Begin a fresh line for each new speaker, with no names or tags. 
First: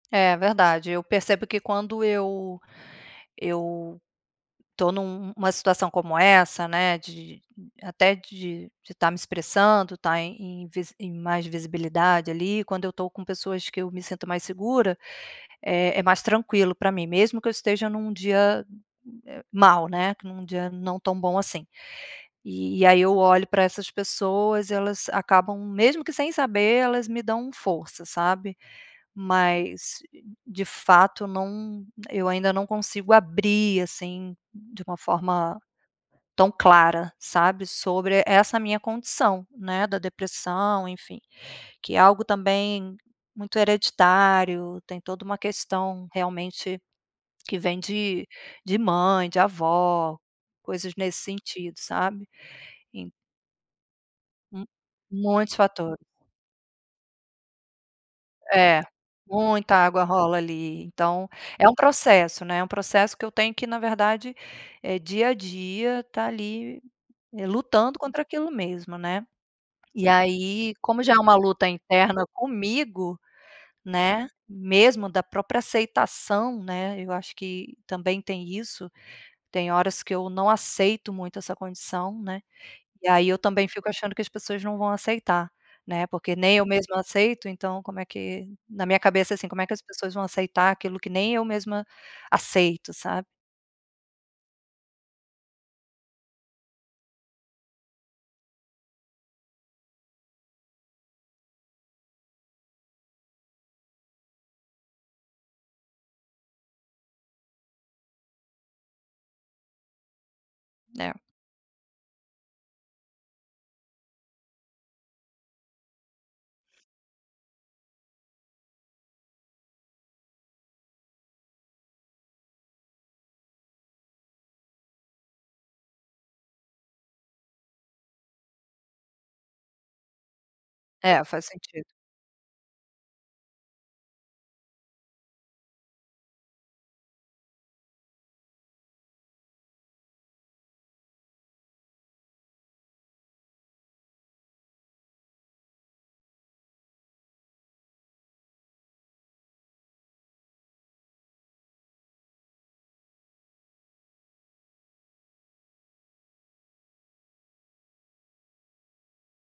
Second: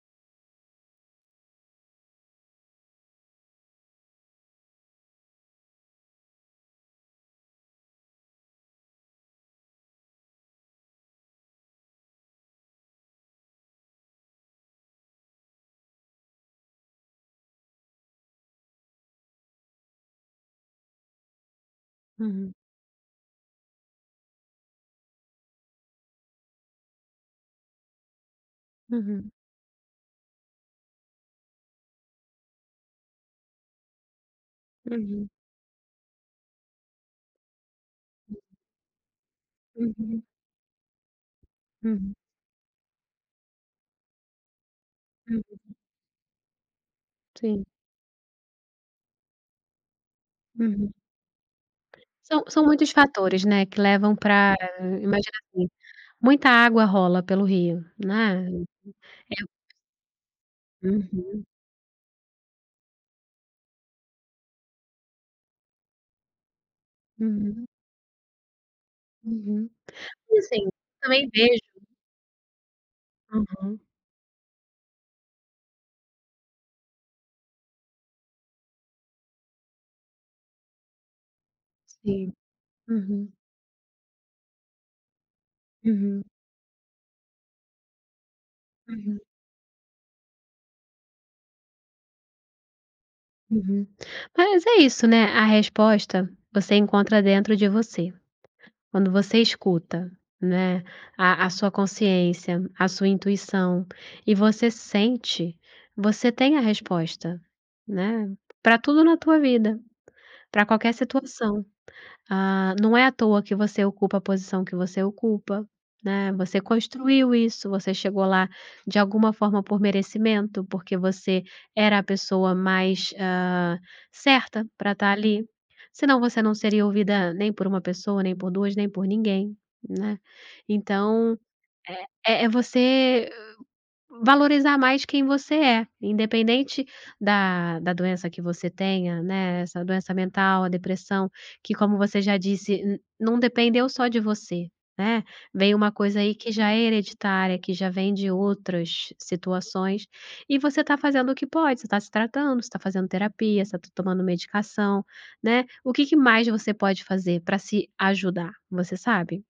É verdade. Eu percebo que quando eu eu tô num uma situação como essa, né, de até de de tá me expressando, tá em em mais visibilidade ali, quando eu tô com pessoas que eu me sinto mais segura, é é mais tranquilo pra mim, mesmo que eu esteja num dia mal, né, num dia não tão bom assim.
Uhum.
E aí, eu olho pra essas pessoas; elas acabam, mesmo que sem saber, elas me dão força, sabe?
Uhum.
Mas de fato não eu ainda não consigo abrir, assim, de uma
Uhum.
forma tão clara, sabe, sobre
Uhum.
essa minha condição, né, da
Uhum.
depressão, enfim. Que é
Uhum.
algo também muito hereditário, tem toda uma
Uhum.
questão, realmente, que
Sim.
vem de de mãe, de avó, coisas
Uhum.
nesse sentido, sabe?
São são muitos
En
fatores, né, que levam pra
Hum.
imagino
Muitos
assim,
fatores.
muita água rola pelo rio, né?
É,
É o
muita água rola ali. Então,
Uhum.
é um processo, né, é um processo que eu tenho que, na verdade, eh, dia a dia tá ali
Uhum.
lutando contra aquilo mesmo, né?
Uhum.
E
E assim, eu
aí, como já é
também
uma
vejo
luta interna comigo,
Uhum.
né, mesmo da própria aceitação, né, eu acho que também tem isso, tem horas que eu não aceito muito essa condição,
Sim,
né? E aí,
uhum.
eu também fico achando que as pessoas não vão aceitar, né,
Uhum.
porque nem eu mesma aceito, então como é que na minha
Uhum.
cabeça, assim, como é que as pessoas vão aceitar aquilo que nem eu mesma aceito, sabe?
Uhum. Mas é isso, né? A resposta você encontra dentro de você. Quando você escuta, né, a a sua consciência, a sua intuição e você sente, você tem a resposta, né, pra tudo na tua vida, pra qualquer
É.
situação. Ah, não é à toa que você ocupa a posição que você ocupa, né? Você construiu isso, você chegou lá, de alguma forma, por merecimento, porque você era a pessoa mais, ah, certa pra tá ali. Senão, você não seria ouvida nem por 1 pessoa, nem por 2, nem por ninguém, né?
É
Então,
faz sentido.
é é você valorizar mais quem você é, independente da da doença que você tenha, né, essa doença mental, a depressão, que como você já disse, não dependeu só de você, né? Vem uma coisa aí que já é hereditária, que já vem de outras situações e você tá fazendo o que pode, você tá se tratando, você tá fazendo terapia, você tá tomando medicação, né? O que que mais você pode fazer pra se ajudar, você sabe?